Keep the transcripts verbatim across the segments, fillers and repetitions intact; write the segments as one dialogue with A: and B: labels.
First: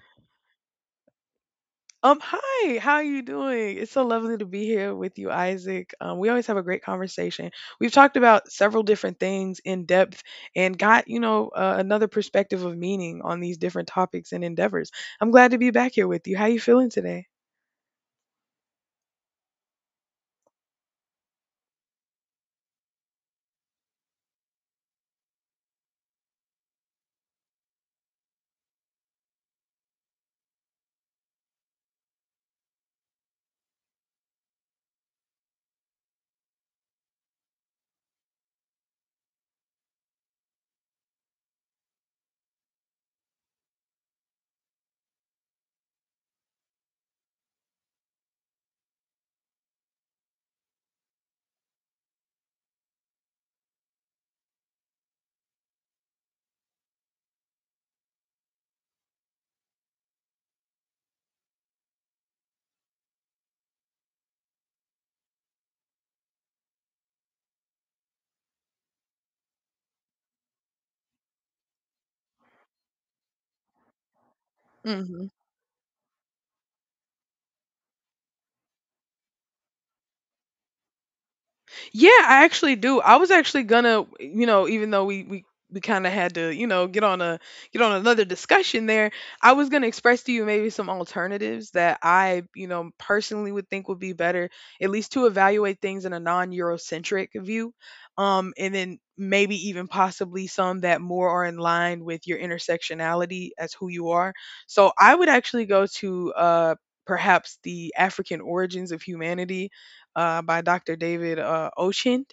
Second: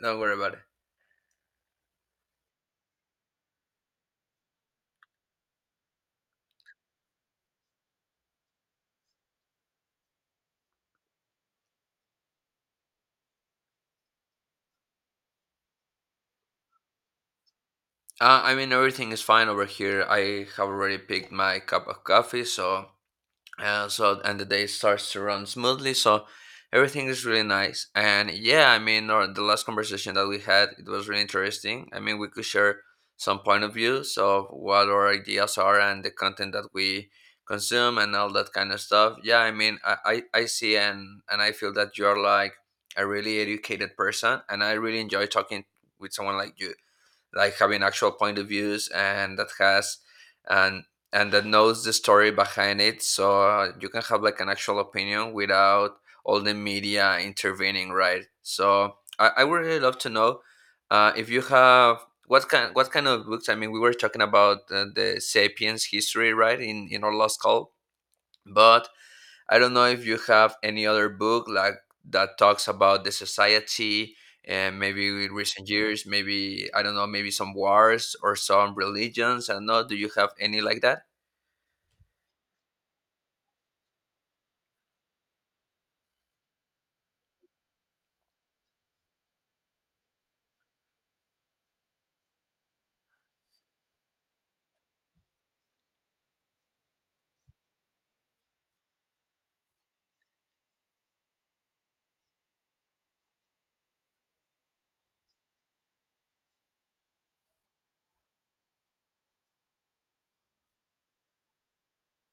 A: Don't worry about it.
B: Um, hi, how are you doing? It's so lovely to be here with you, Isaac. Um, we always have a great conversation. We've talked about several different things in depth and got, you know, uh, another perspective of meaning on these different topics and endeavors. I'm glad to be back here with you. How are you feeling today?
A: Uh, I mean, everything is fine over here. I have already picked my cup of coffee, so uh, so and the day starts to run smoothly. So everything is really nice. And yeah, I mean, or the last conversation that we had, it was really interesting. I mean, we could share some point of views of what our ideas are and the content that we consume and all that kind of stuff. Yeah, I mean, I I, I see and and I feel that you're like a really educated person, and I really enjoy talking with someone like you like having actual point of views and that has and and that knows the story behind it. So uh, you can have like an actual opinion without all the media intervening, right? So i, I would really love to know uh, if you have what kind what kind of books. I mean, we were talking about uh, the Sapiens history, right, in in our last call, but I don't know if you have any other book like that talks about the society and maybe
B: hmm
A: with recent years, maybe I don't know, maybe some wars or some religions. I don't know. Do you have any like that?
B: Yeah, I actually do. I was actually gonna, you know, even though we we we kind of had to, you know, get on a get on another discussion there. I was gonna express to you maybe some alternatives that I, you know, personally would think would be better, at least to evaluate things in a non-Eurocentric view, um, and then maybe even possibly some that more are in line with your intersectionality as who you are. So I would actually go to uh perhaps the African origins of humanity, uh, by Doctor David, uh, Ocean.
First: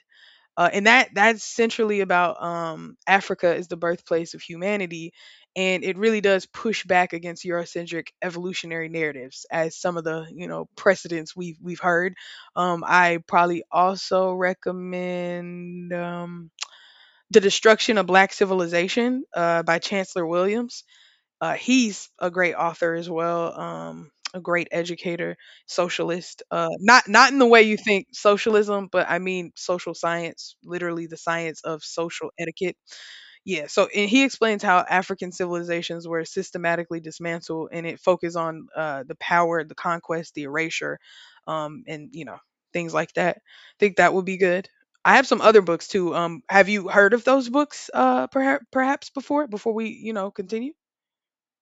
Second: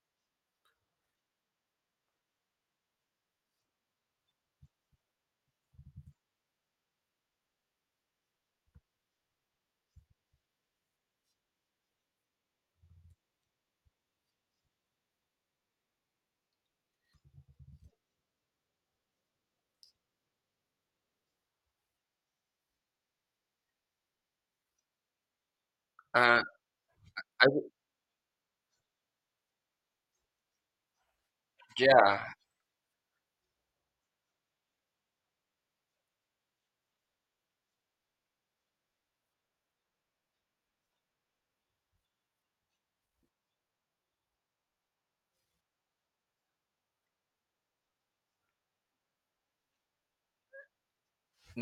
B: Uh, and that that's centrally about, um, Africa is the birthplace of humanity, and it really does push back against Eurocentric evolutionary narratives, as some of the you know precedents we've we've heard. Um, I probably also recommend, um, the Destruction of Black Civilization, uh, by Chancellor Williams. Uh, he's a great author as well, um, a great educator,
A: Uh,
B: socialist. Uh, not not in
A: I
B: the way
A: w-
B: you think socialism, but I mean social science, literally the science of
A: yeah.
B: social etiquette. Yeah, so and he explains how African civilizations were systematically dismantled, and it focused on, uh, the power, the conquest, the erasure, um, and you know things like that. I think that would be good. I have some other books too. Um, have you heard of those books, uh, perhaps, perhaps before before we you know continue?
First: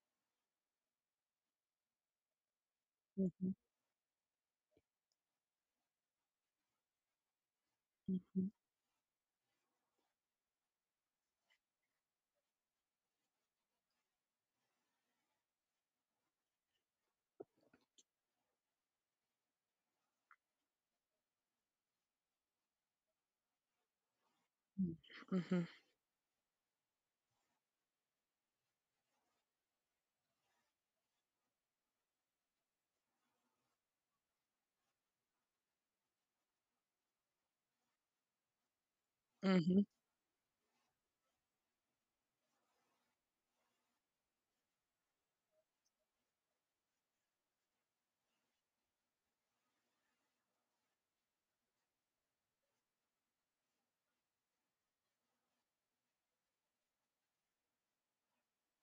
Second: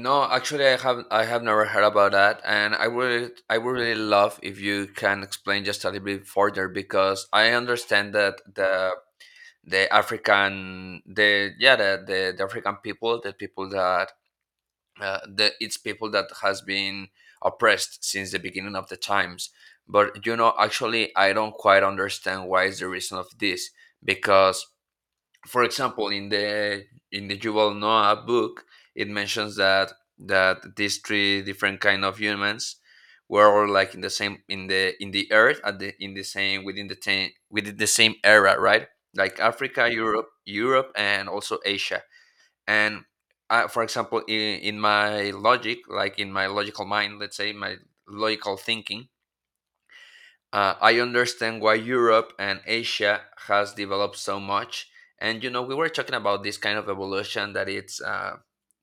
A: No, actually, I have I have never heard about that, and I would
B: Mhm,
A: I would really love if you can explain just a little bit further, because I understand that
B: mhm,
A: the the African the yeah the the, the African people, the people that uh, the it's people that has been oppressed since the beginning of the times. But you know, actually I don't quite understand why is the reason of this, because
B: mhm,
A: for
B: mhm,
A: example in the in the Yuval Noah book, it mentions that that these three different kind of humans were all like in the same, in the in the earth, at the in the same, within the ten, within the same era, right? Like
B: mhm,
A: Africa, Europe, Europe and also Asia. And uh, for example, in, in my logic, like in my logical mind, let's say my logical thinking, uh, I understand why Europe and Asia has developed so much. And you know, we were talking about this kind of evolution that it's uh,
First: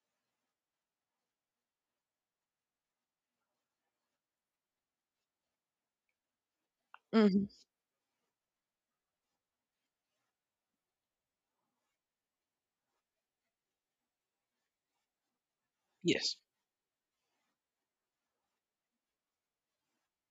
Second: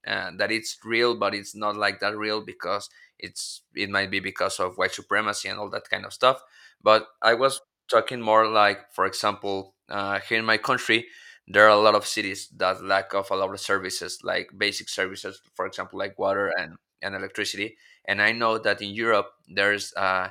A: uh, that it's real, but it's not like that real, because it's it might be because of white supremacy and all that kind of stuff. But I
B: mhm.
A: was talking more like, for example, uh, here in my country, there are a lot of cities that lack of a lot of services, like basic services, for example, like
B: Yes.
A: water and and electricity. And I know that in Europe, there's uh,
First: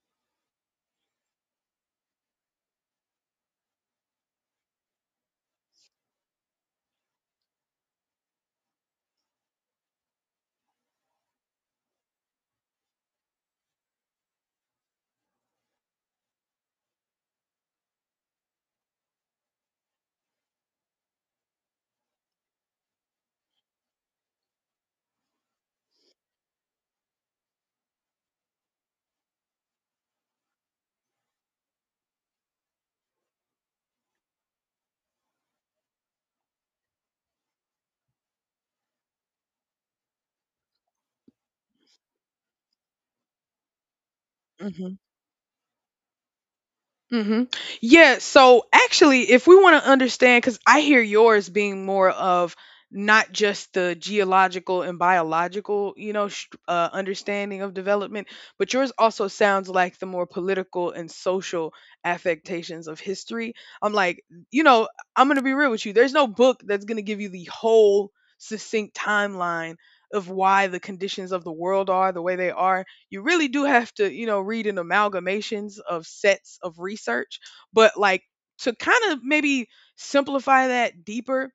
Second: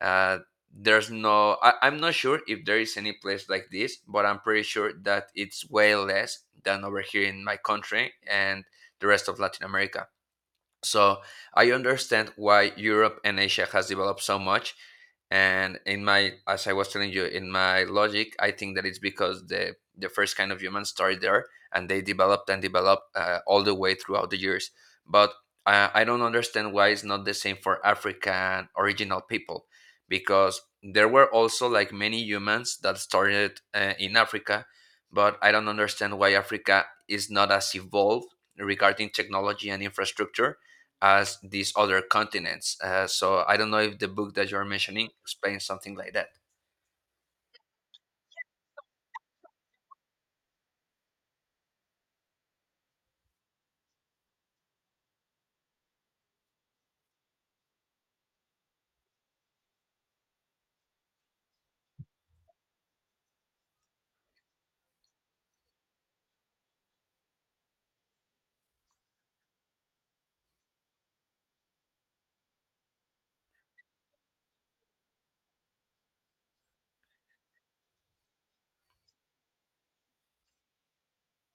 A: uh, there's no, I, I'm not sure if there is any place like this, but I'm pretty sure that it's way less than over here in my country and the rest of Latin America. So I understand why Europe and Asia has developed so much. And in my, as I was telling you, in my logic, I think that it's because the the first kind of humans started there, and they developed and developed uh, all the way throughout the years. But I, I don't understand why it's not the same for African original people, because there were also like many humans that started uh, in Africa, but I don't understand why Africa is not as evolved regarding technology and infrastructure as these other continents. Uh, so I don't know if the book that you're
B: Mhm.
A: mentioning explains something like that.
B: hmm Yeah. So actually, if we want to understand, because I hear yours being more of not just the geological and biological, you know, sh- uh, understanding of development, but yours also sounds like the more political and social affectations of history. I'm like, you know, I'm gonna be real with you. There's no book that's gonna give you the whole succinct timeline of why the conditions of the world are the way they are. You really do have to, you know, read an amalgamations of sets of research. But like, to kind of maybe simplify that deeper,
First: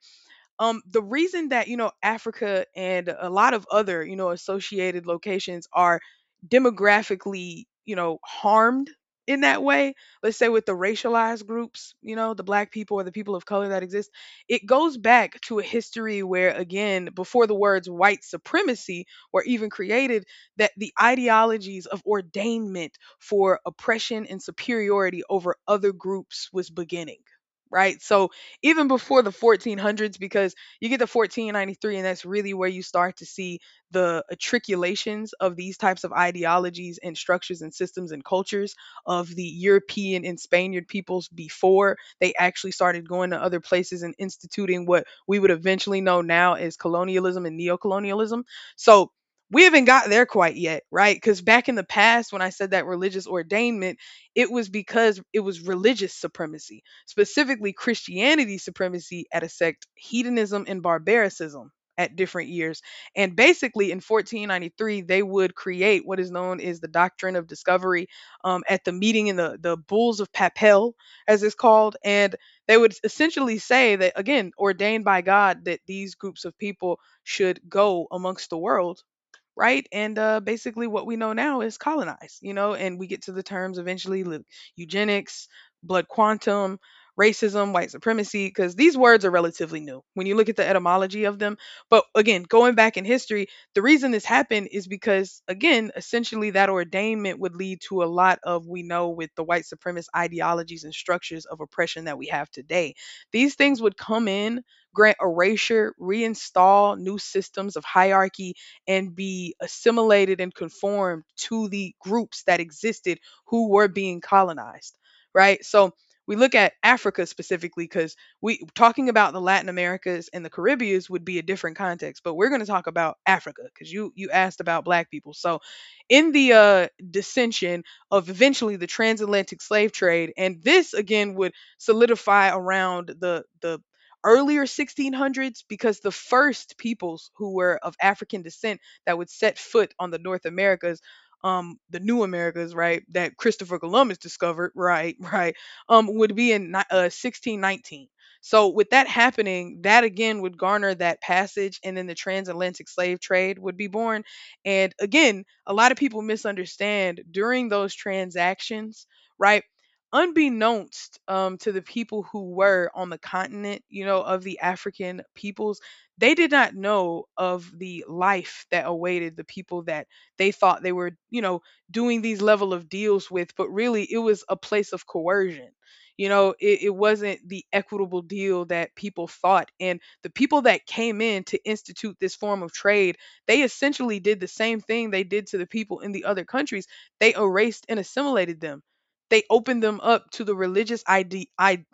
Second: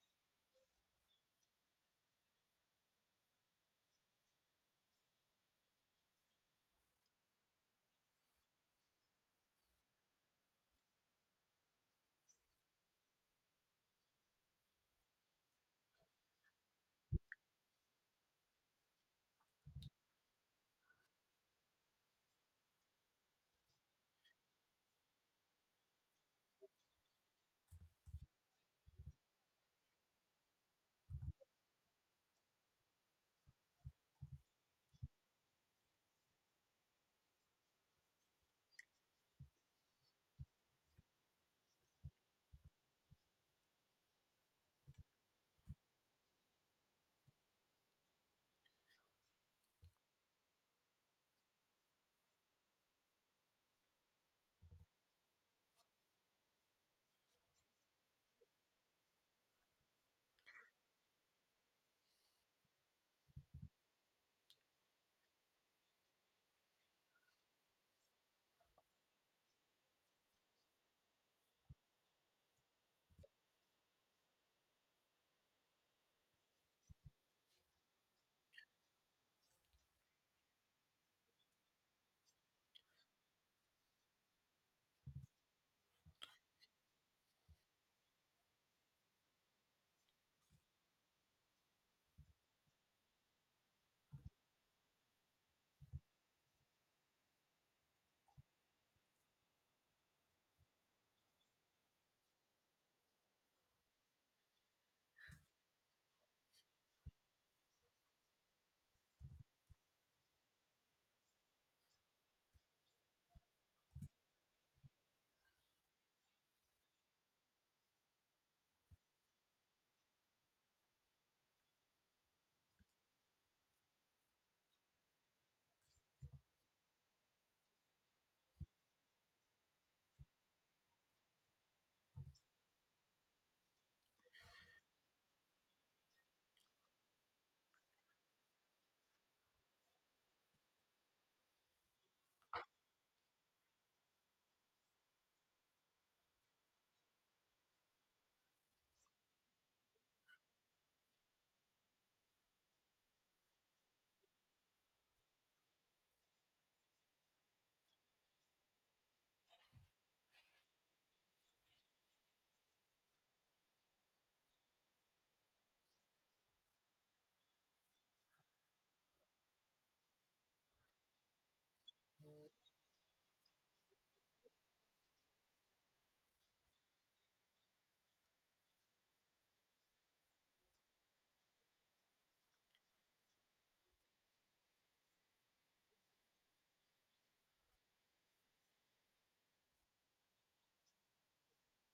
B: um, the reason that, you know, Africa and a lot of other, you know, associated locations are demographically, you know, harmed in that way, let's say with the racialized groups, you know, the black people or the people of color that exist, it goes back to a history where, again, before the words white supremacy were even created, that the ideologies of ordainment for oppression and superiority over other groups was beginning, right? So even before the fourteen hundreds, because you get the fourteen ninety-three and that's really where you start to see the matriculations of these types of ideologies and structures and systems and cultures of the European and Spaniard peoples before they actually started going to other places and instituting what we would eventually know now as colonialism and neocolonialism. So we haven't got there quite yet, right? Because back in the past, when I said that religious ordainment, it was because it was religious supremacy, specifically Christianity supremacy at a sect, hedonism and barbaricism at different years. And basically, in fourteen ninety-three, they would create what is known as the doctrine of discovery, um, at the meeting in the, the Bulls of Papel, as it's called. And they would essentially say that, again, ordained by God, that these groups of people should go amongst the world, right? And uh, basically, what we know now is colonized, you know, and we get to the terms eventually, li- eugenics, blood quantum, racism, white supremacy, because these words are relatively new when you look at the etymology of them. But again, going back in history, the reason this happened is because, again, essentially that ordainment would lead to a lot of we know with the white supremacist ideologies and structures of oppression that we have today. These things would come in, grant erasure, reinstall new systems of hierarchy, and be assimilated and conformed to the groups that existed who were being colonized, right? So we look at Africa specifically, because we talking about the Latin Americas and the Caribbeans would be a different context, but we're going to talk about Africa because you you asked about Black people. So in the, uh, dissension of eventually the transatlantic slave trade, and this again would solidify around the the earlier sixteen hundreds, because the first peoples who were of African descent that would set foot on the North Americas, um, the New Americas, right, that Christopher Columbus discovered, right, right, um, would be in ni- uh, sixteen nineteen. So with that happening, that again would garner that passage, and then the transatlantic slave trade would be born. And again, a lot of people misunderstand during those transactions, right? Unbeknownst, um, to the people who were on the continent, you know, of the African peoples, they did not know of the life that awaited the people that they thought they were, you know, doing these level of deals with, but really it was a place of coercion. You know, it, it wasn't the equitable deal that people thought. And the people that came in to institute this form of trade, they essentially did the same thing they did to the people in the other countries. They erased and assimilated them. They opened them up to the religious ide- ideals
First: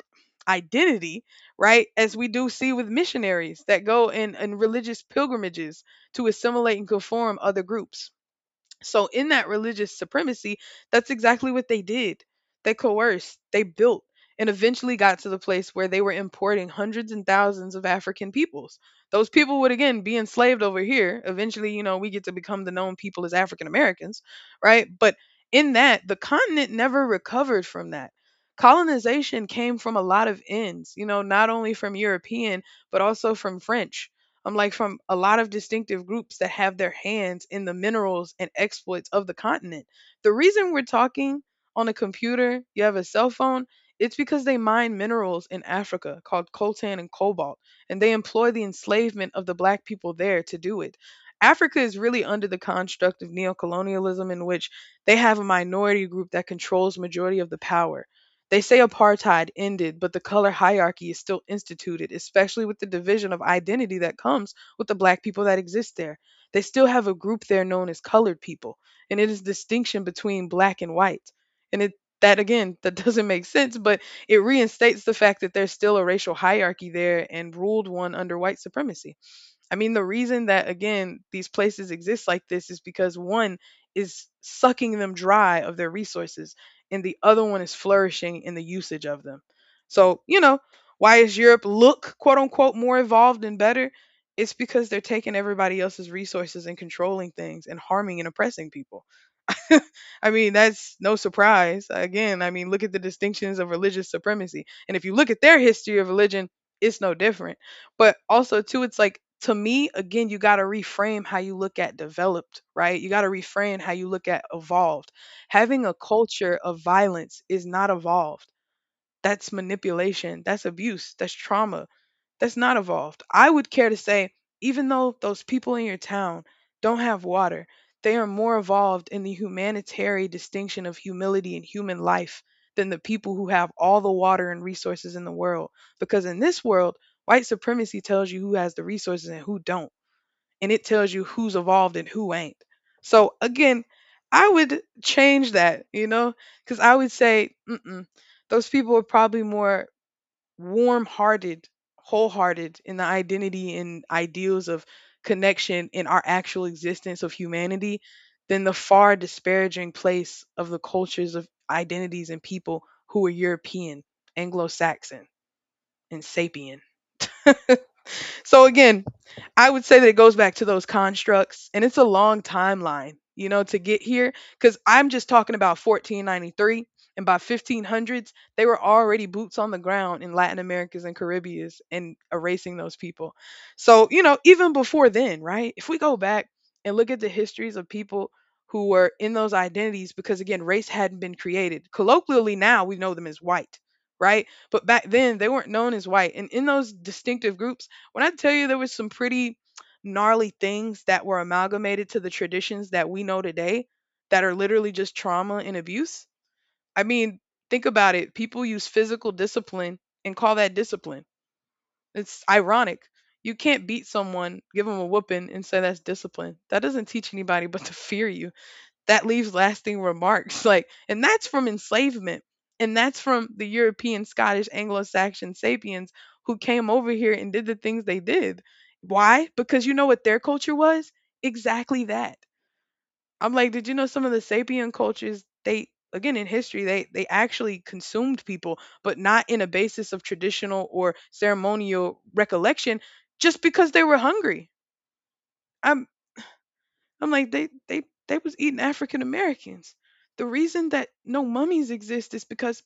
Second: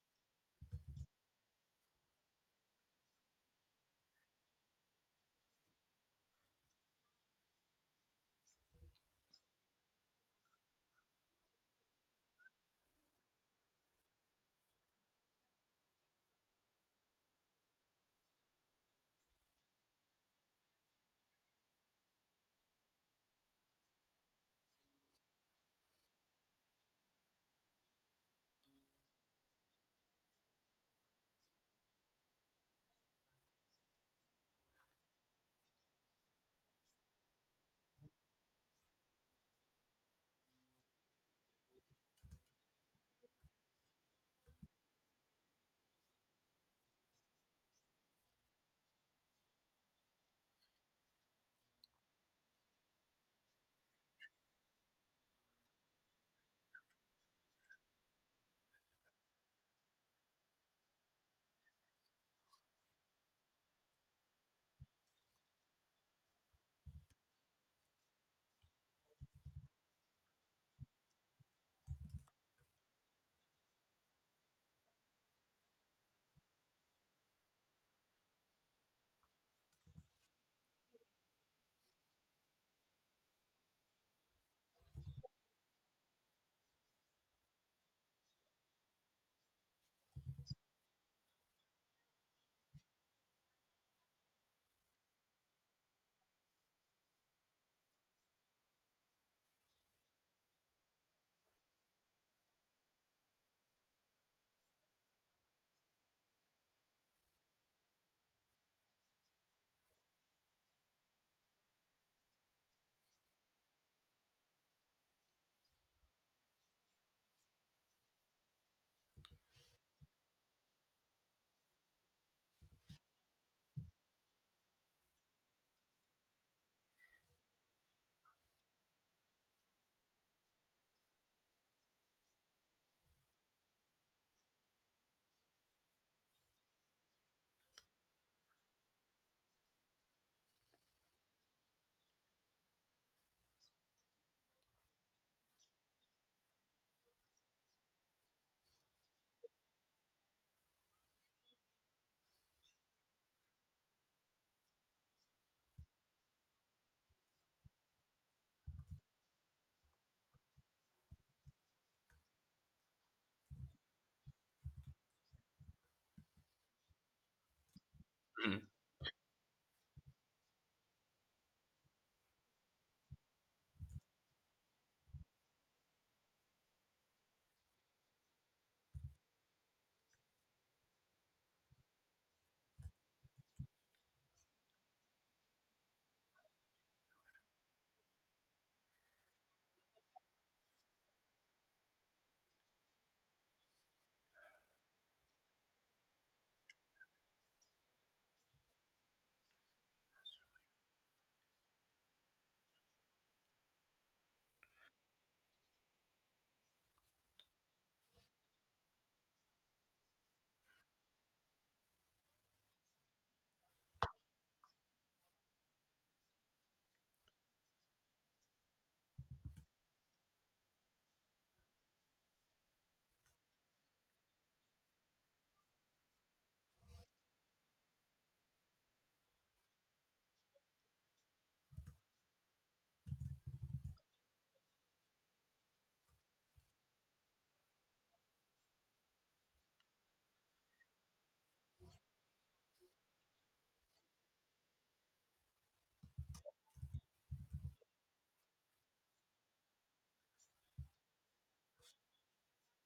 B: identity, right? As we do see with missionaries that go in, in religious pilgrimages to assimilate and conform other groups. So in that religious supremacy, that's exactly what they did. They coerced, they built, and eventually got to the place where they were importing hundreds and thousands of African peoples. Those people would again be enslaved over here. Eventually, you know, we get to become the known people as African Americans, right? But in that, the continent never recovered from that. Colonization came from a lot of ends, you know, not only from European, but also from French. I'm like, from a lot of distinctive groups that have their hands in the minerals and exploits of the continent. The reason we're talking on a computer, you have a cell phone, it's because they mine minerals in Africa called coltan and cobalt, and they employ the enslavement of the black people there to do it. Africa is really under the construct of neocolonialism, in which they have a minority group that controls majority of the power. They say apartheid ended, but the color hierarchy is still instituted, especially with the division of identity that comes with the black people that exist there. They still have a group there known as colored people, and it is distinction between black and white. And it, that again, that doesn't make sense, but it reinstates the fact that there's still a racial hierarchy there and ruled one under white supremacy. I mean, the reason that, again, these places exist like this is because one is sucking them dry of their resources, and the other one is flourishing in the usage of them. So, you know, why is Europe look, quote unquote, more evolved and better? It's because they're taking everybody else's resources and controlling things and harming and oppressing people. I mean, that's no surprise. Again, I mean, look at the distinctions of religious supremacy. And if you look at their history of religion, it's no different. But also, too, it's like, to me, again, you got to reframe how you look at developed, right? You got to reframe how you look at evolved. Having a culture of violence is not evolved. That's manipulation. That's abuse. That's trauma. That's not evolved. I would care to say, even though those people in your town don't have water, they are more evolved in the humanitarian distinction of humility and human life than the people who have all the water and resources in the world. Because in this world, white supremacy tells you who has the resources and who don't, and it tells you who's evolved and who ain't. So again, I would change that, you know, because I would say, mm-mm, those people are probably more warm-hearted, wholehearted in the identity and ideals of connection in our actual existence of humanity than the far disparaging place of the cultures of identities and people who are European, Anglo-Saxon, and sapien.
A: Mhm.
B: So again, I would say that it goes back to those constructs, and it's a long timeline, you know, to get here. Because I'm just talking about fourteen ninety-three, and by fifteen hundreds, they were already boots on the ground in Latin Americas and Caribbeans and erasing those people. So you know, even before then, right? If we go back and look at the histories of people who were in those identities, because again, race hadn't been created. Colloquially, now we know them as white, right? But back then, they weren't known as white, and in those distinctive groups when I tell you there was some pretty gnarly things that were amalgamated to the traditions that we know today that are literally just trauma and abuse. I mean, think about it. People use physical discipline and call that discipline. It's ironic. You can't beat someone, give them a whooping, and say that's discipline. That doesn't teach anybody but to fear you, that leaves lasting remarks like, and that's from enslavement, and that's from the European Scottish Anglo-Saxon sapiens who came over here and did the things they did. Why? Because you know what their culture was. Exactly that. I'm like, did you know some of the sapien cultures, they, again, in history, they they actually consumed people, but not in a basis of traditional or ceremonial recollection, just because they were hungry. i I'm like, they they they was eating African Americans. The reason that no mummies exist is because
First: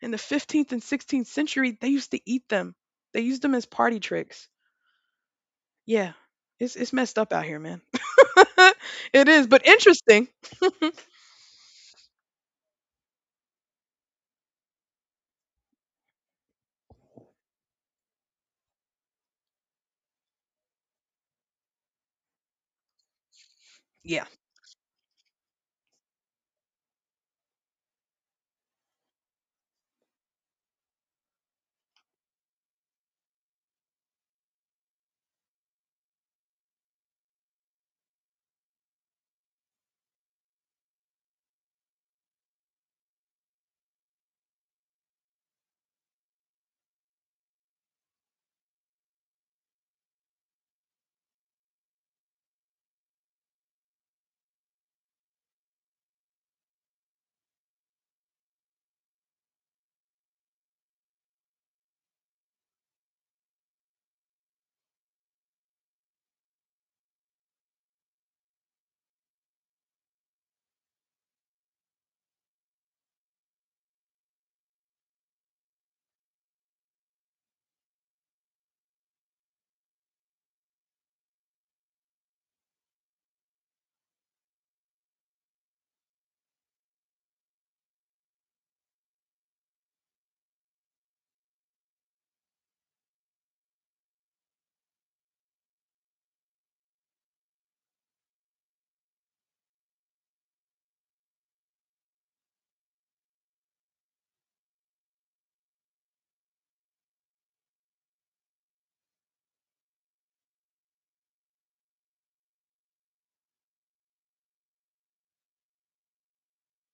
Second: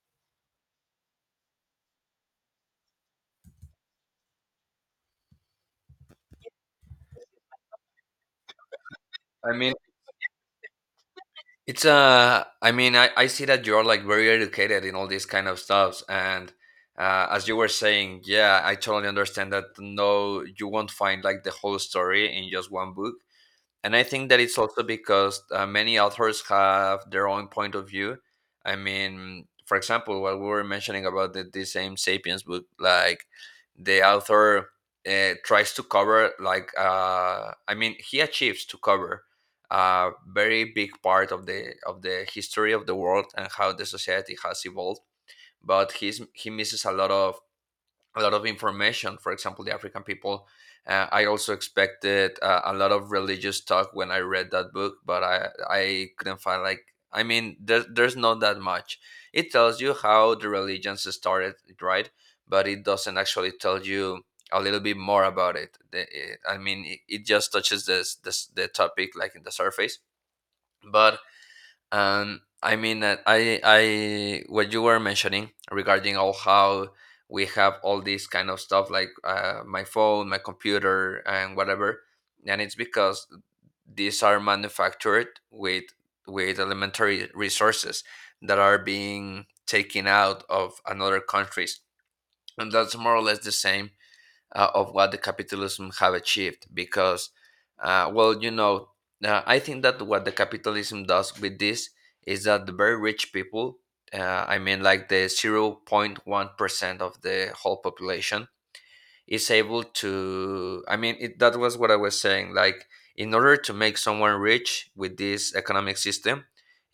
B: in the fifteenth and sixteenth century they used to eat them. They used them as party tricks. Yeah. It's it's messed up out here, man. It is,
A: I
B: but
A: mean,
B: interesting.
A: it's uh, I mean, I, I see that you're like very educated in all these kind of stuffs, and uh, as you were saying, yeah, I totally understand that. No, you won't find like the whole story in just one book, and I
B: Yeah.
A: think that it's also because uh, many authors have their own point of view. I mean, for example, what we were mentioning about the, the same *Sapiens* book, like the author uh, tries to cover, like, uh, I mean, he achieves to cover a very big part of the of the history of the world and how the society has evolved, but he's he misses a lot of a lot of information. For example, the African people. Uh, I also expected uh, a lot of religious talk when I read that book, but I I couldn't find like, I mean, there, there's not that much. It tells you how the religions started, right? But it doesn't actually tell you a little bit more about it. The- eh, I mean, it, it just touches this, this the topic like in the surface, but, and I mean, uh, I, I, what you were mentioning regarding all how we have all these kind of stuff like uh, my phone, my computer, and whatever, and it's because these are manufactured with with elementary resources that are being taken out of another countries, and that's more or less the same uh, of what the capitalism have achieved. Because uh, well you know, uh, I think that what the capitalism does with this is that the very rich people, uh, I mean like the zero point one percent of the whole population, is able to, I mean, it, that was what I was saying, like in order to make someone rich with this economic system,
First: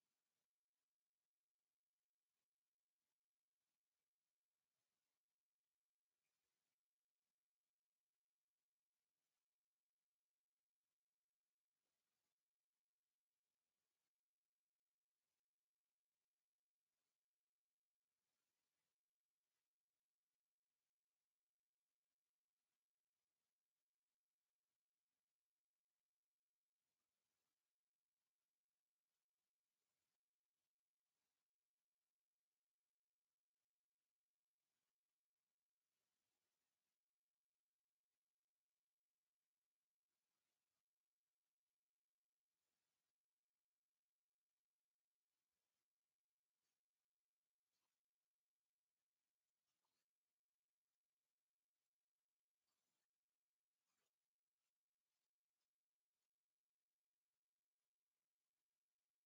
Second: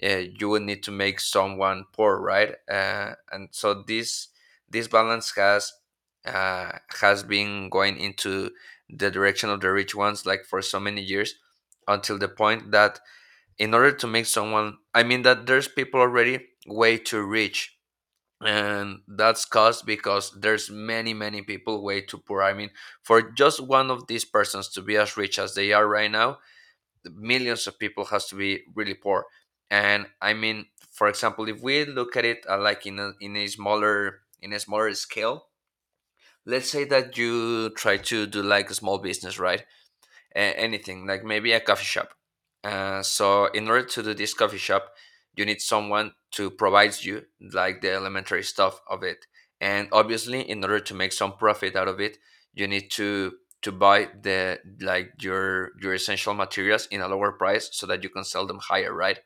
A: uh, you would need to make someone poor, right? Uh, and so this this balance has, uh, has been going into the direction of the rich ones like for so many years, until the point that in order to make someone, I mean, that there's people already way too rich, and that's caused because there's many many people way too poor. I mean, for just one of these persons to be as rich as they are right now, the millions of people has to be really poor. And I mean, for example, if we look at it uh, like in a, in a smaller, in a smaller scale, let's say that you try to do like a small business, right? A- anything like maybe a coffee shop. Uh, so in order to do this coffee shop, you need someone to provide you like the elementary stuff of it, and obviously in order to make some profit out of it, you need to to buy the like your your essential materials in a lower price so that you can sell them higher, right?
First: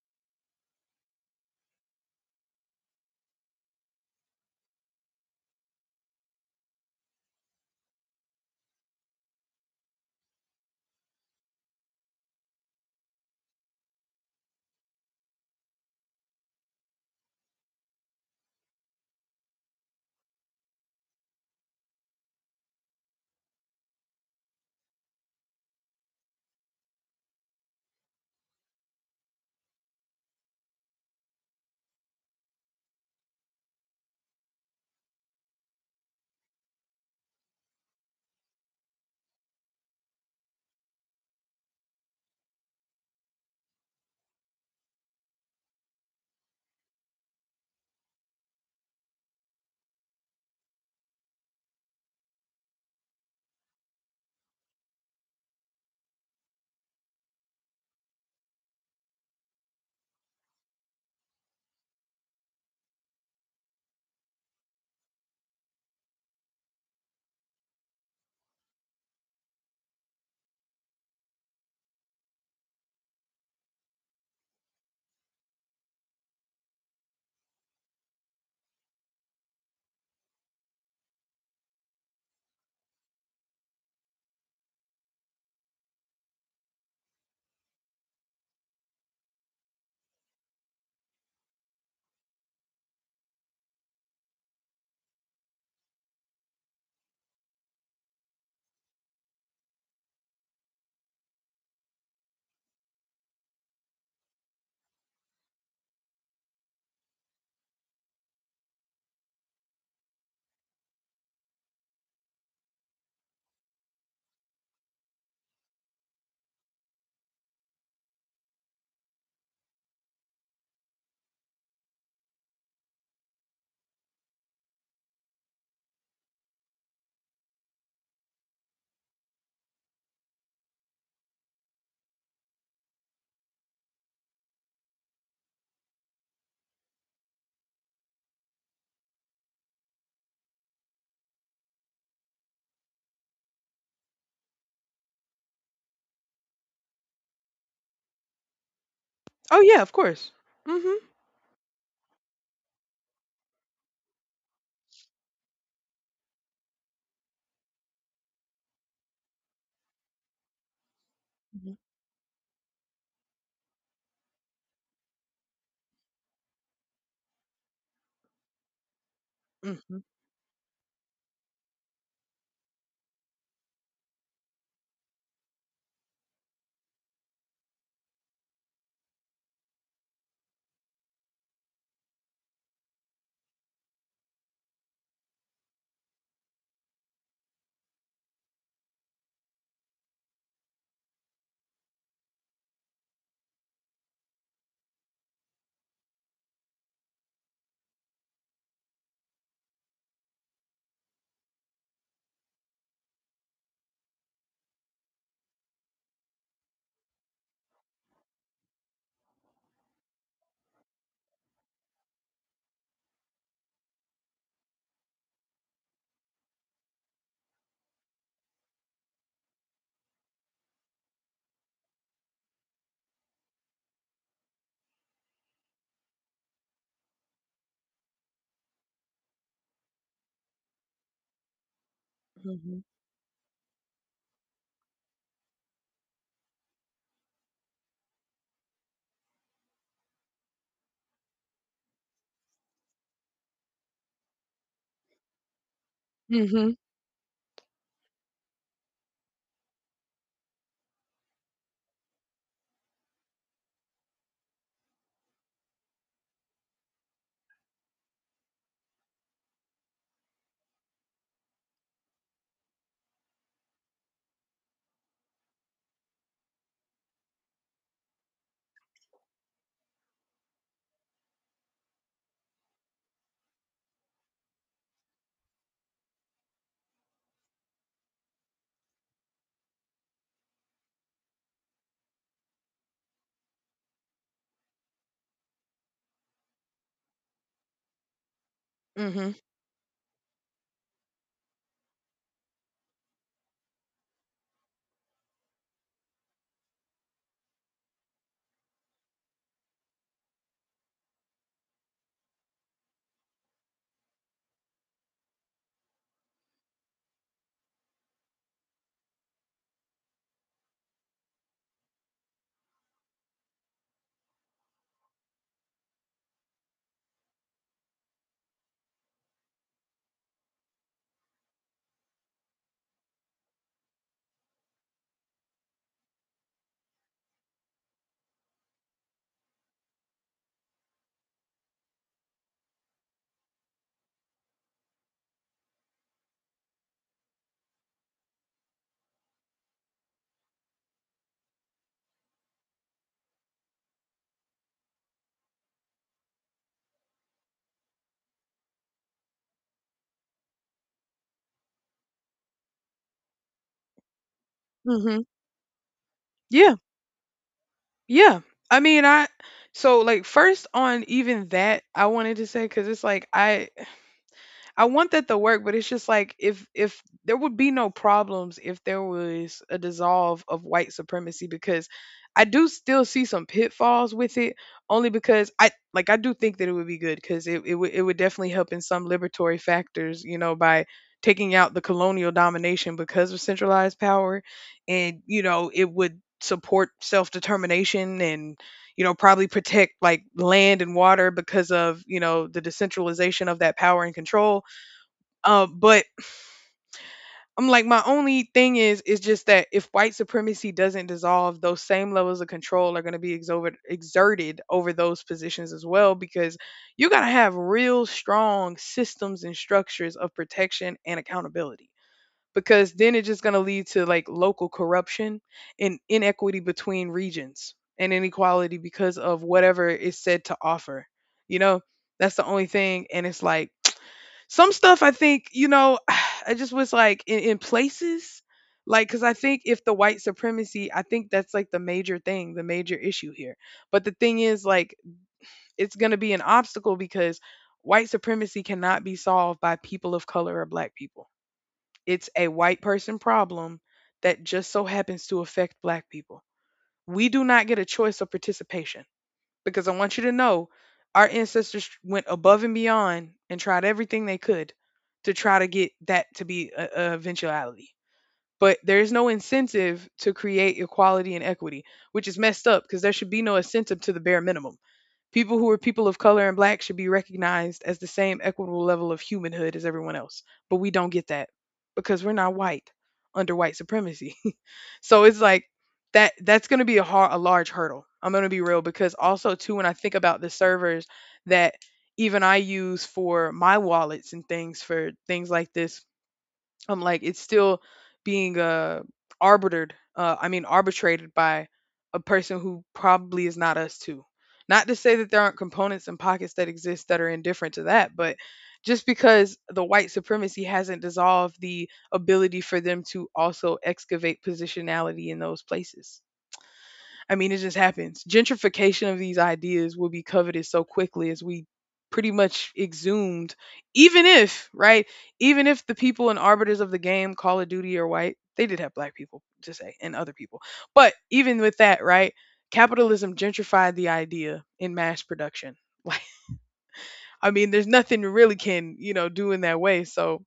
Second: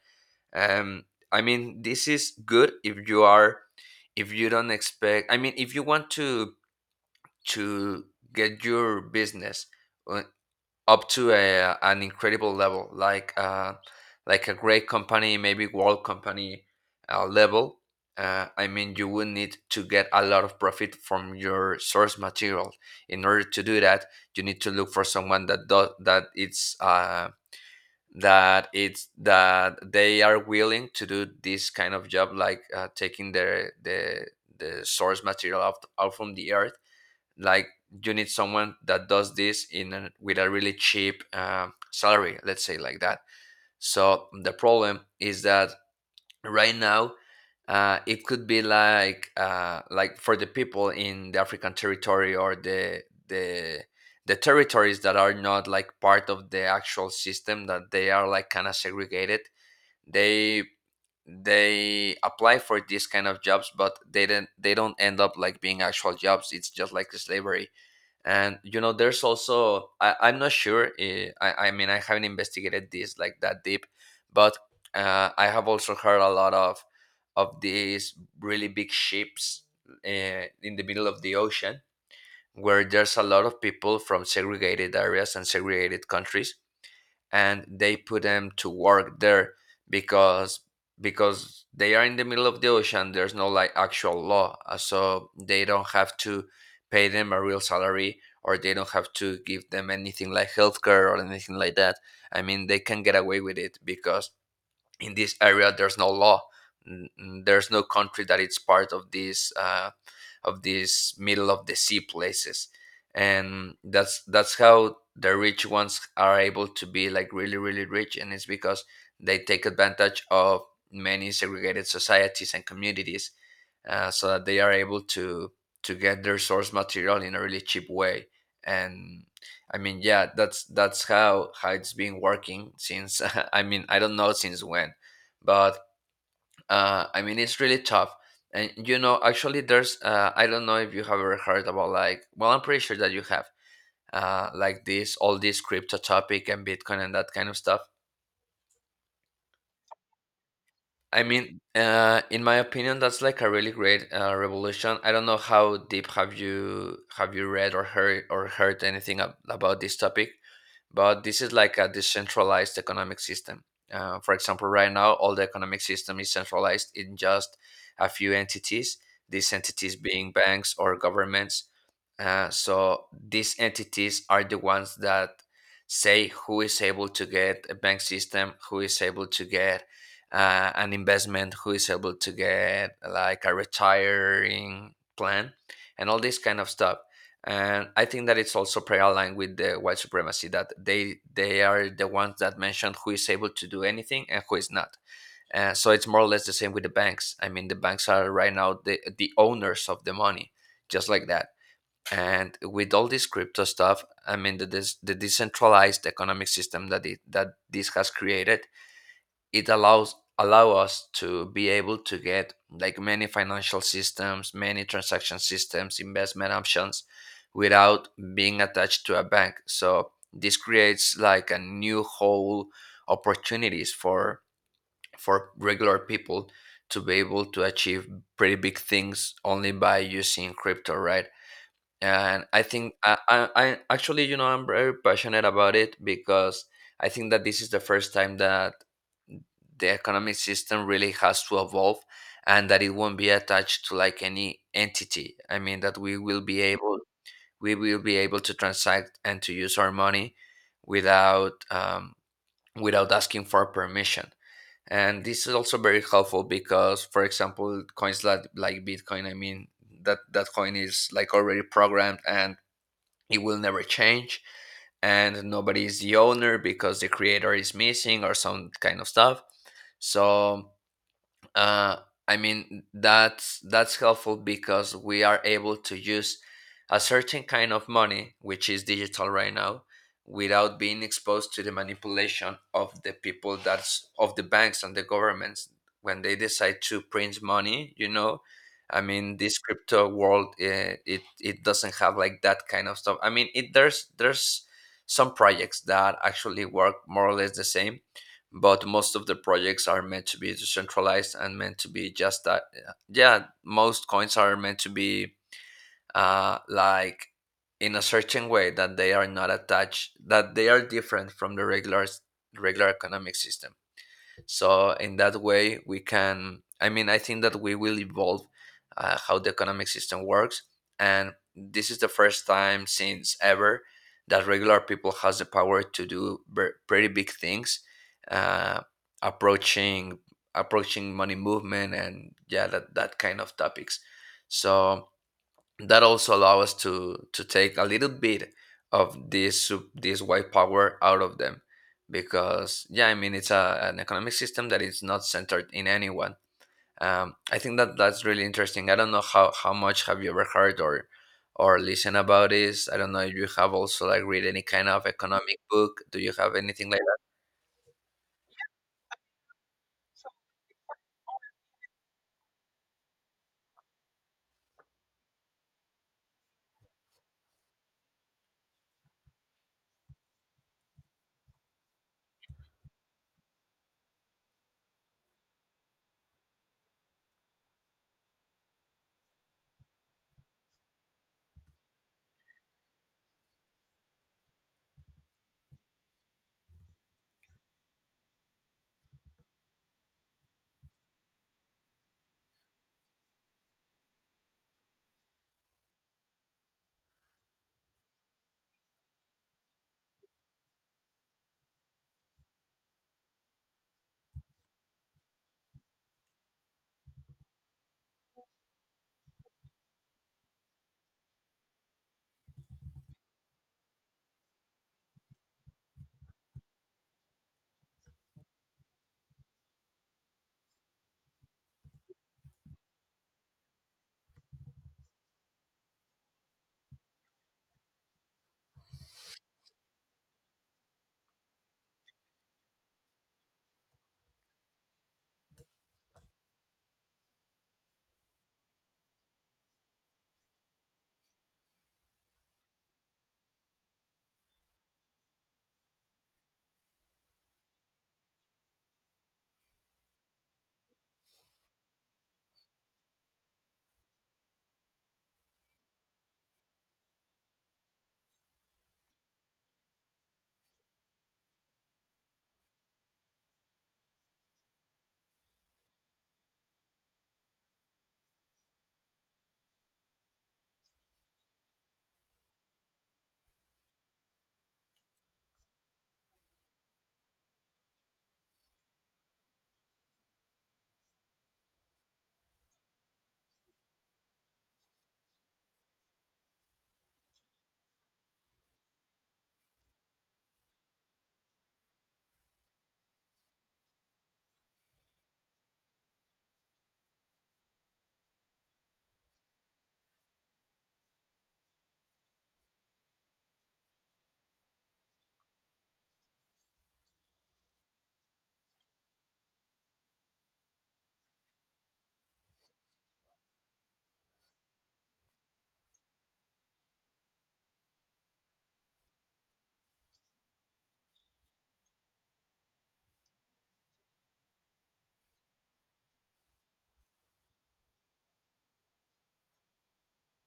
A: um I mean, this is good if you are, if you don't expect, I mean, if you want to to get your business uh up to a, an incredible level, like uh, like a great company, maybe world company uh, level. Uh, I mean, you would need to get a lot of profit from your source material. In order to do that, you need to look for someone that does that. It's uh, that it's that they are willing to do this kind of job, like uh, taking the the the source material out, out from the earth, like you need someone that does this in a, with a really cheap uh, salary, let's say like that. So the problem is that right now, uh, it could be like uh, like for the people in the African territory or the the the territories that are not like part of the actual system, that they are like kind of segregated, they they apply for these kind of jobs, but they don't, they don't end up like being actual jobs, it's just like slavery. And you know, there's also, I, I'm not sure, eh, I, I mean, I haven't investigated this like that deep, but uh, I have also heard a lot of of these really big ships uh, in the middle of the ocean, where there's a lot of people from segregated areas and segregated countries, and they put them to work there, because because they are in the middle of the ocean, there's no like actual law, uh, so they don't have to pay them a real salary, or they don't have to give them anything like healthcare or anything like that. I mean, they can get away with it because in this area there's no law. N- n- there's no country that it's part of these uh, of these middle of the sea places. And that's that's how the rich ones are able to be like really really rich, and it's because they take advantage of many segregated societies and communities, uh, so that they are able to to get their source material in a really cheap way. And I mean, yeah, that's that's how how it's been working since. I mean, I don't know since when, but uh, I mean, it's really tough. And you know, actually, there's uh, I don't know if you have ever heard about like, well, I'm pretty sure that you have, uh, like this all this crypto topic and Bitcoin and that kind of stuff.
B: Oh yeah, of course. Mhm.
A: I mean, uh, in my opinion, that's like a really great uh, revolution. I don't know how deep have you have you read or heard or heard anything ab- about this topic, but this is
B: Mhm.
A: like a decentralized economic system. Uh, for example, right now, all the economic system is centralized in just a few entities. These entities being banks or governments, uh, so these entities are the ones that say who is able to get a bank system, who is able to get uh, an investment, who is able to get like a retiring plan, and all this kind of stuff. And I think that it's also pretty aligned with the white supremacy that they they are the ones that mention who is able to do anything and who is not. Uh, so it's more or less the same with the banks. I mean, the banks are right now the the owners of the money, just like that, and with all this crypto stuff, I mean the, des- the decentralized economic system that it, that this has created, it allows allow us to be able to get like many financial systems, many transaction systems, investment options without being attached to a bank. So this creates like a new whole opportunities for for regular people to be able to achieve pretty big things only by using crypto, right? And i
B: Mhm.
A: think I, I i actually, you know, I'm very passionate about it, because I think that this is the first time that the economic system really has to evolve, and that it won't be attached to like any entity. I mean that we will be
B: Mhm.
A: able we will be able to transact and to use our money without um, without asking for permission. And this is also very helpful, because for example coins like, like bitcoin, I mean that that coin is like already programmed and it will never change, and nobody is the owner because the creator is missing or some kind of stuff. So uh, I mean that's that's helpful, because we are able to use a certain kind of money, which is digital right now, without being exposed to the manipulation of the people that's of the banks and the governments when they decide to print money. You know, I
B: Mhm.
A: mean this crypto world, uh, it it doesn't have like that kind of stuff. I mean, it there's there's some projects that actually work more or less the same, but most of the projects are meant to be decentralized and meant to be just that. Yeah, yeah, most coins are meant to be uh, like in a certain way that they are not attached, that they are different from the regular regular economic system. So in that way, we can. I mean, I think that we will evolve uh, how the economic system works, and this is the first time since ever that regular people has the power to do ver- pretty big things, uh, approaching approaching money movement, and yeah, that that kind of topics. So that also allow us to to take a little bit of this sup- this white power out of them, because yeah, I mean it's a, an economic system that is not centered in anyone. um, I think that that's really interesting. I don't know how how much have you ever heard or or listen about this. I don't know if you have also like read any kind of
B: Mhm.
A: economic book, do you have
B: Yeah.
A: anything like that?
B: Yeah. I mean, I, so like, first on, even that I wanted to say, cuz it's like, I I want that to work, but it's just like, if if there would be no problems if there was a dissolve of white supremacy, because I do still see some pitfalls with it, only because I, like, I do think that it would be good, because it it would, it would definitely help in some liberatory factors, you know, by taking out the colonial domination because of centralized power, and you know, it would support self-determination, and you know, probably protect like land and water because of, you know, the decentralization of that power and control. Um, but I'm like, my only thing is, is just that if white supremacy doesn't dissolve, those same levels of control are going to be exover- exerted over those positions as well, because you got to have real strong systems and structures of protection and accountability. Because then it's just going to lead to like local corruption and inequity between regions and inequality because of whatever is said to offer. You know, that's the only thing. And it's like, some stuff I think, you know, I just was like, in, in places, like, because I think if the white supremacy, I think that's like the major thing, the major issue here. But the thing is, like, it's going to be an obstacle because white supremacy cannot be solved by people of color or black people. It's a white person problem that just so happens to affect black people. We do not get a choice of participation, because I want you to know, our ancestors went above and beyond and tried everything they could to try to get that to be a, a eventuality. But there is no incentive to create equality and equity, which is messed up because there should be no incentive to the bare minimum. People who are people of color and black should be recognized as the same equitable level of humanhood as everyone else. But we don't get that because we're not white under white supremacy. So it's like, that that's going to be a hard, a large hurdle. I'm going to be real, because also too, when I think about the servers that even I use for my wallets and things for things like this, I'm like, it's still being uh arbitered, uh I mean arbitrated by a person who probably is not us too. Not to say that there aren't components and pockets that exist that are indifferent to that, but just because the white supremacy hasn't dissolved the ability for them to also excavate positionality in those places. I mean, it just happens. Gentrification of these ideas will be coveted so quickly as we pretty much exhumed, even if, right, even if the people and arbiters of the game, Call of Duty or white, they did have black people to say and other people. But even with that, right, capitalism gentrified the idea in mass production. Like, I mean, there's nothing you really can, you know, do in that way. So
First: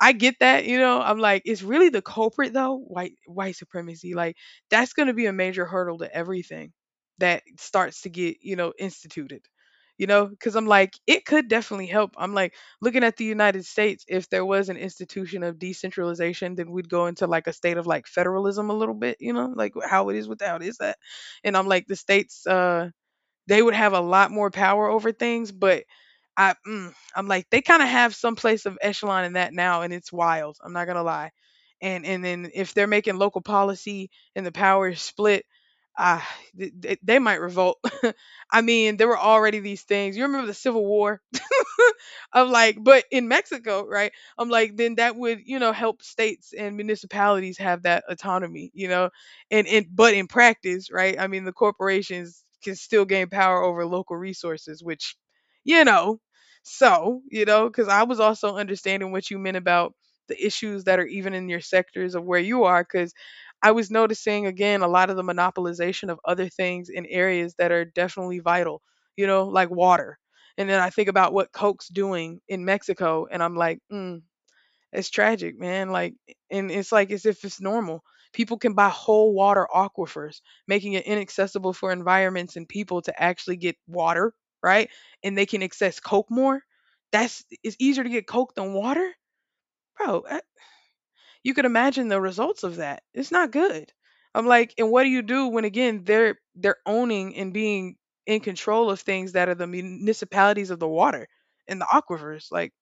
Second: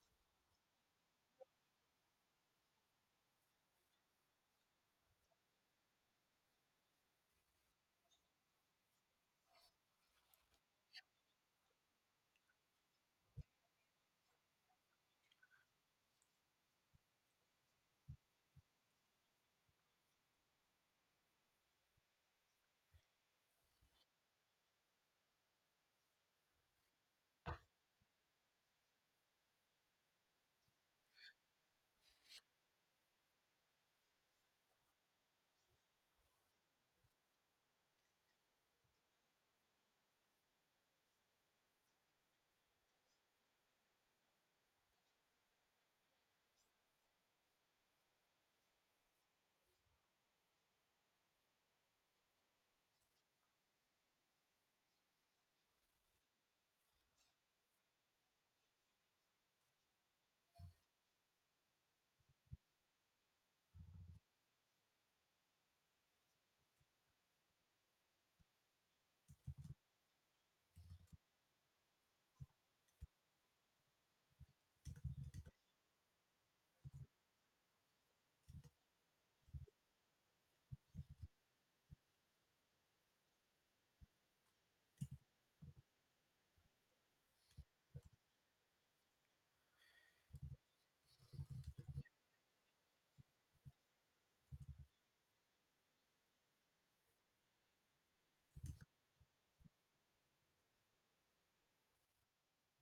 B: I get that, you know. I'm like, it's really the culprit though, white white supremacy. Like, that's going to be a major hurdle to everything that starts to get, you know, instituted. You know, because I'm like, it could definitely help. I'm like, looking at the United States, if there was an institution of decentralization, then we'd go into like a state of like federalism a little bit, you know, like how it is without is that. And I'm like, the states, uh, they would have a lot more power over things, but I, mm, I'm like, they kind of have some place of echelon in that now, and it's wild. I'm not gonna lie. And and then if they're making local policy and the power is split, ah, th- th- they might revolt. I mean, there were already these things. You remember the Civil War? I'm like, but in Mexico, right? I'm like, then that would, you know, help states and municipalities have that autonomy, you know, and and but in practice, right? I mean, the corporations can still gain power over local resources, which, you know, so you know, because I was also understanding what you meant about the issues that are even in your sectors of where you are, because I was noticing again a lot of the monopolization of other things in areas that are definitely vital, you know, like water, and then I think about what Coke's doing in Mexico, and I'm like, mm, it's tragic, man. Like, eh, and it's like as if it's normal. People can buy whole water aquifers, making it inaccessible for environments and people to actually get water, right? And they can access Coke more. That's, it's easier to get Coke than water, bro. Eh, you could imagine the results of that. It's not good. I'm like, and what do you do when again they're they're owning and being in control of things that are the municipalities of the water and the aquifers? Like,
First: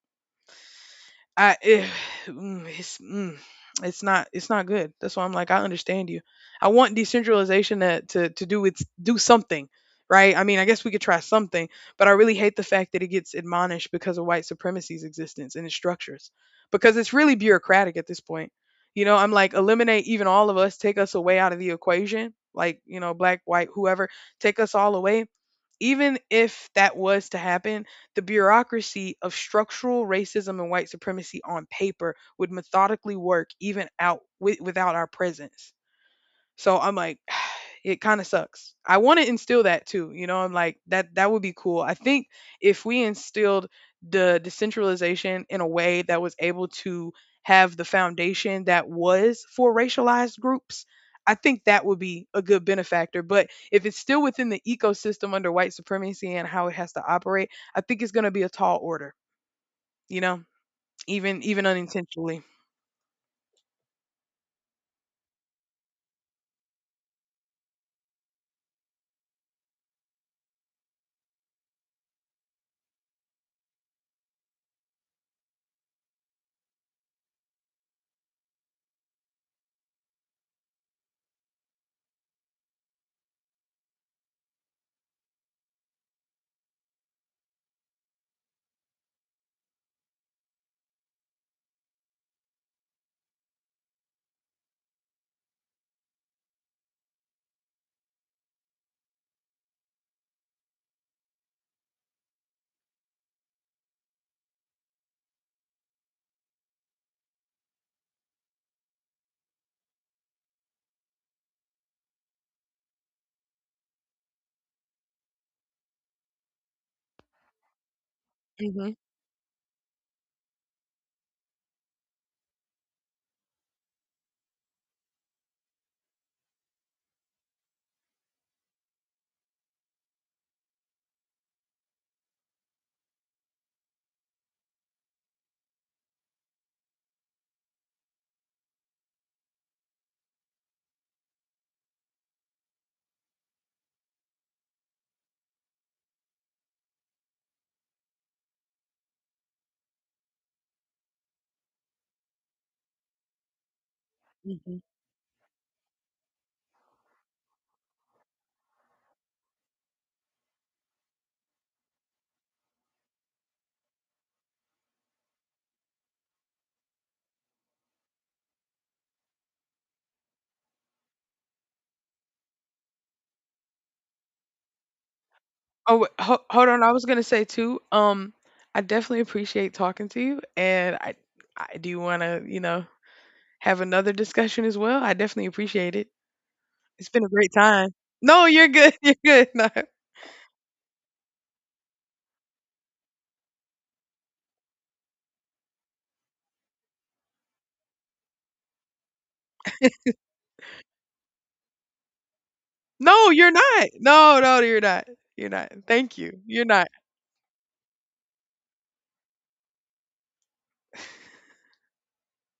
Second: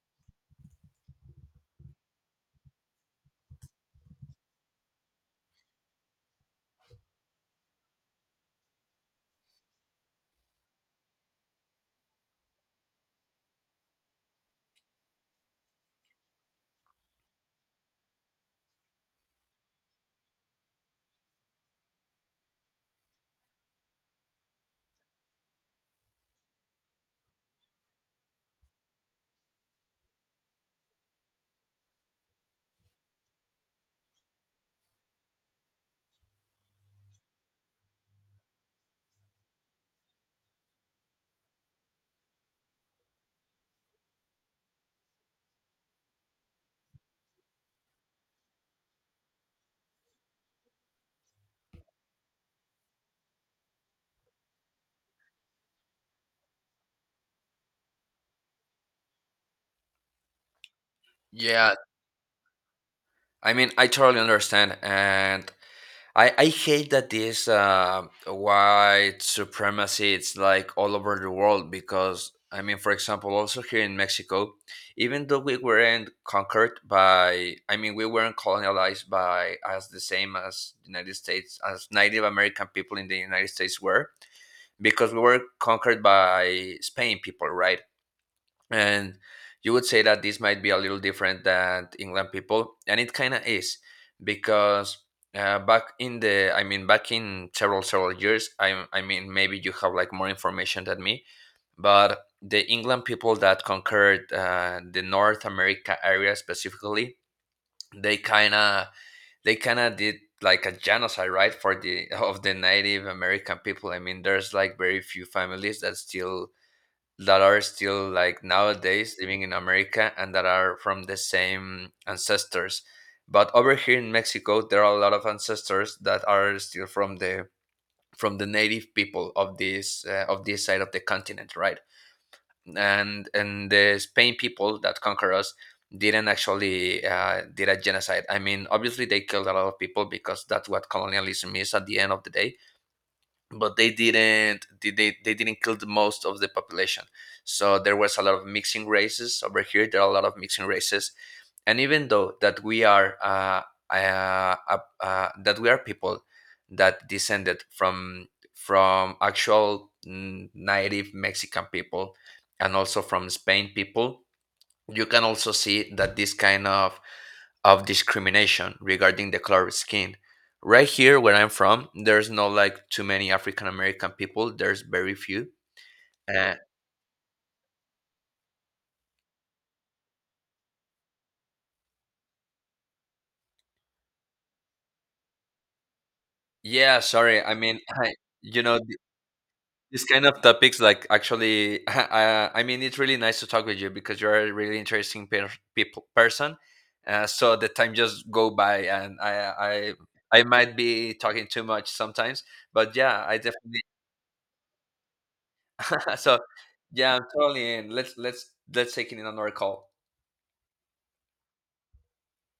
B: I, eh, mm, it's, mm, it's not it's not good. That's why I'm like, I understand you. I want decentralization to, to, to do its, do something, right? I mean, I guess we could try something, but I really hate the fact that it gets admonished because of white supremacy's existence and its structures, because it's really bureaucratic at this point. You know, I'm like, eliminate even all of us, take us away out of the equation, like, you know, black, white, whoever, take us all away. Even if that was to happen, the bureaucracy of structural racism and white supremacy on paper would methodically work even out wi- without our presence. So I'm like, it kind of sucks. I want to instill that too. You know, I'm like, that that would be cool. I think if we instilled the decentralization in a way that was able to have the foundation that was for racialized groups, I think that would be a good benefactor. But if it's still within the ecosystem under white supremacy and how it has to operate, I think it's going to be a tall order, you know, even even
A: Yeah,
B: unintentionally.
A: I mean I totally understand, and I, I hate that this uh, white supremacy it's like all over the world, because I mean for example also here in Mexico, even though we weren't conquered by I mean we weren't colonized by as the same as United States, as Native American people in the United States were, because we were conquered by Spain people, right? And you would say that this might be a little different than England people, and it kind of is, because uh, back in the, I mean, back in several several years, I, I mean, maybe you have like more information than me, but the England people that conquered uh, the North America area specifically, they kind of they kind of did like a genocide, right, for the of the Native American people. I mean there's like very few families that still that are still like
B: Hmm.
A: nowadays living in America and that are from the same ancestors. But over here in Mexico, there are a lot of ancestors that are still from the from the native people of this uh, of this side of the continent, right? And and the Spain people that conquer us didn't actually uh, did a genocide. I mean, obviously they killed a lot of people, because that's what colonialism is at the end of the day, but they didn't they, they, they didn't kill the most of the population. So there was a lot of mixing races over here, there are a lot of mixing races. And even though that we are uh, uh, uh, uh, that we are people that descended from from actual mm, native mexican people, and also from spain people, you can also see that this kind of of discrimination regarding the color of skin. Right here, where I'm from, there's not like too many African American people. There's very few.
B: Oh, wait, ho
A: Uh,
B: hold on. I was gonna say too. Um, I definitely appreciate talking to you, and I, I do want to, you know, have another discussion as well. I definitely appreciate it.
A: yeah,
B: It's been a
A: sorry.
B: great
A: I mean,
B: time.
A: I,
B: No,
A: you
B: you're
A: know,
B: good.
A: th-
B: You're good. No,
A: these kind of topics, like actually, I, I mean, it's really nice to talk with you because you're a really interesting per- people person. Uh, so the time just go by, and I, I, I might be talking too much sometimes, but yeah,
B: no,
A: I
B: you're
A: definitely
B: not. No, no, you're not. You're not. Thank
A: so
B: you. You're not.
A: yeah, I'm totally in. Let's let's let's take it in another call.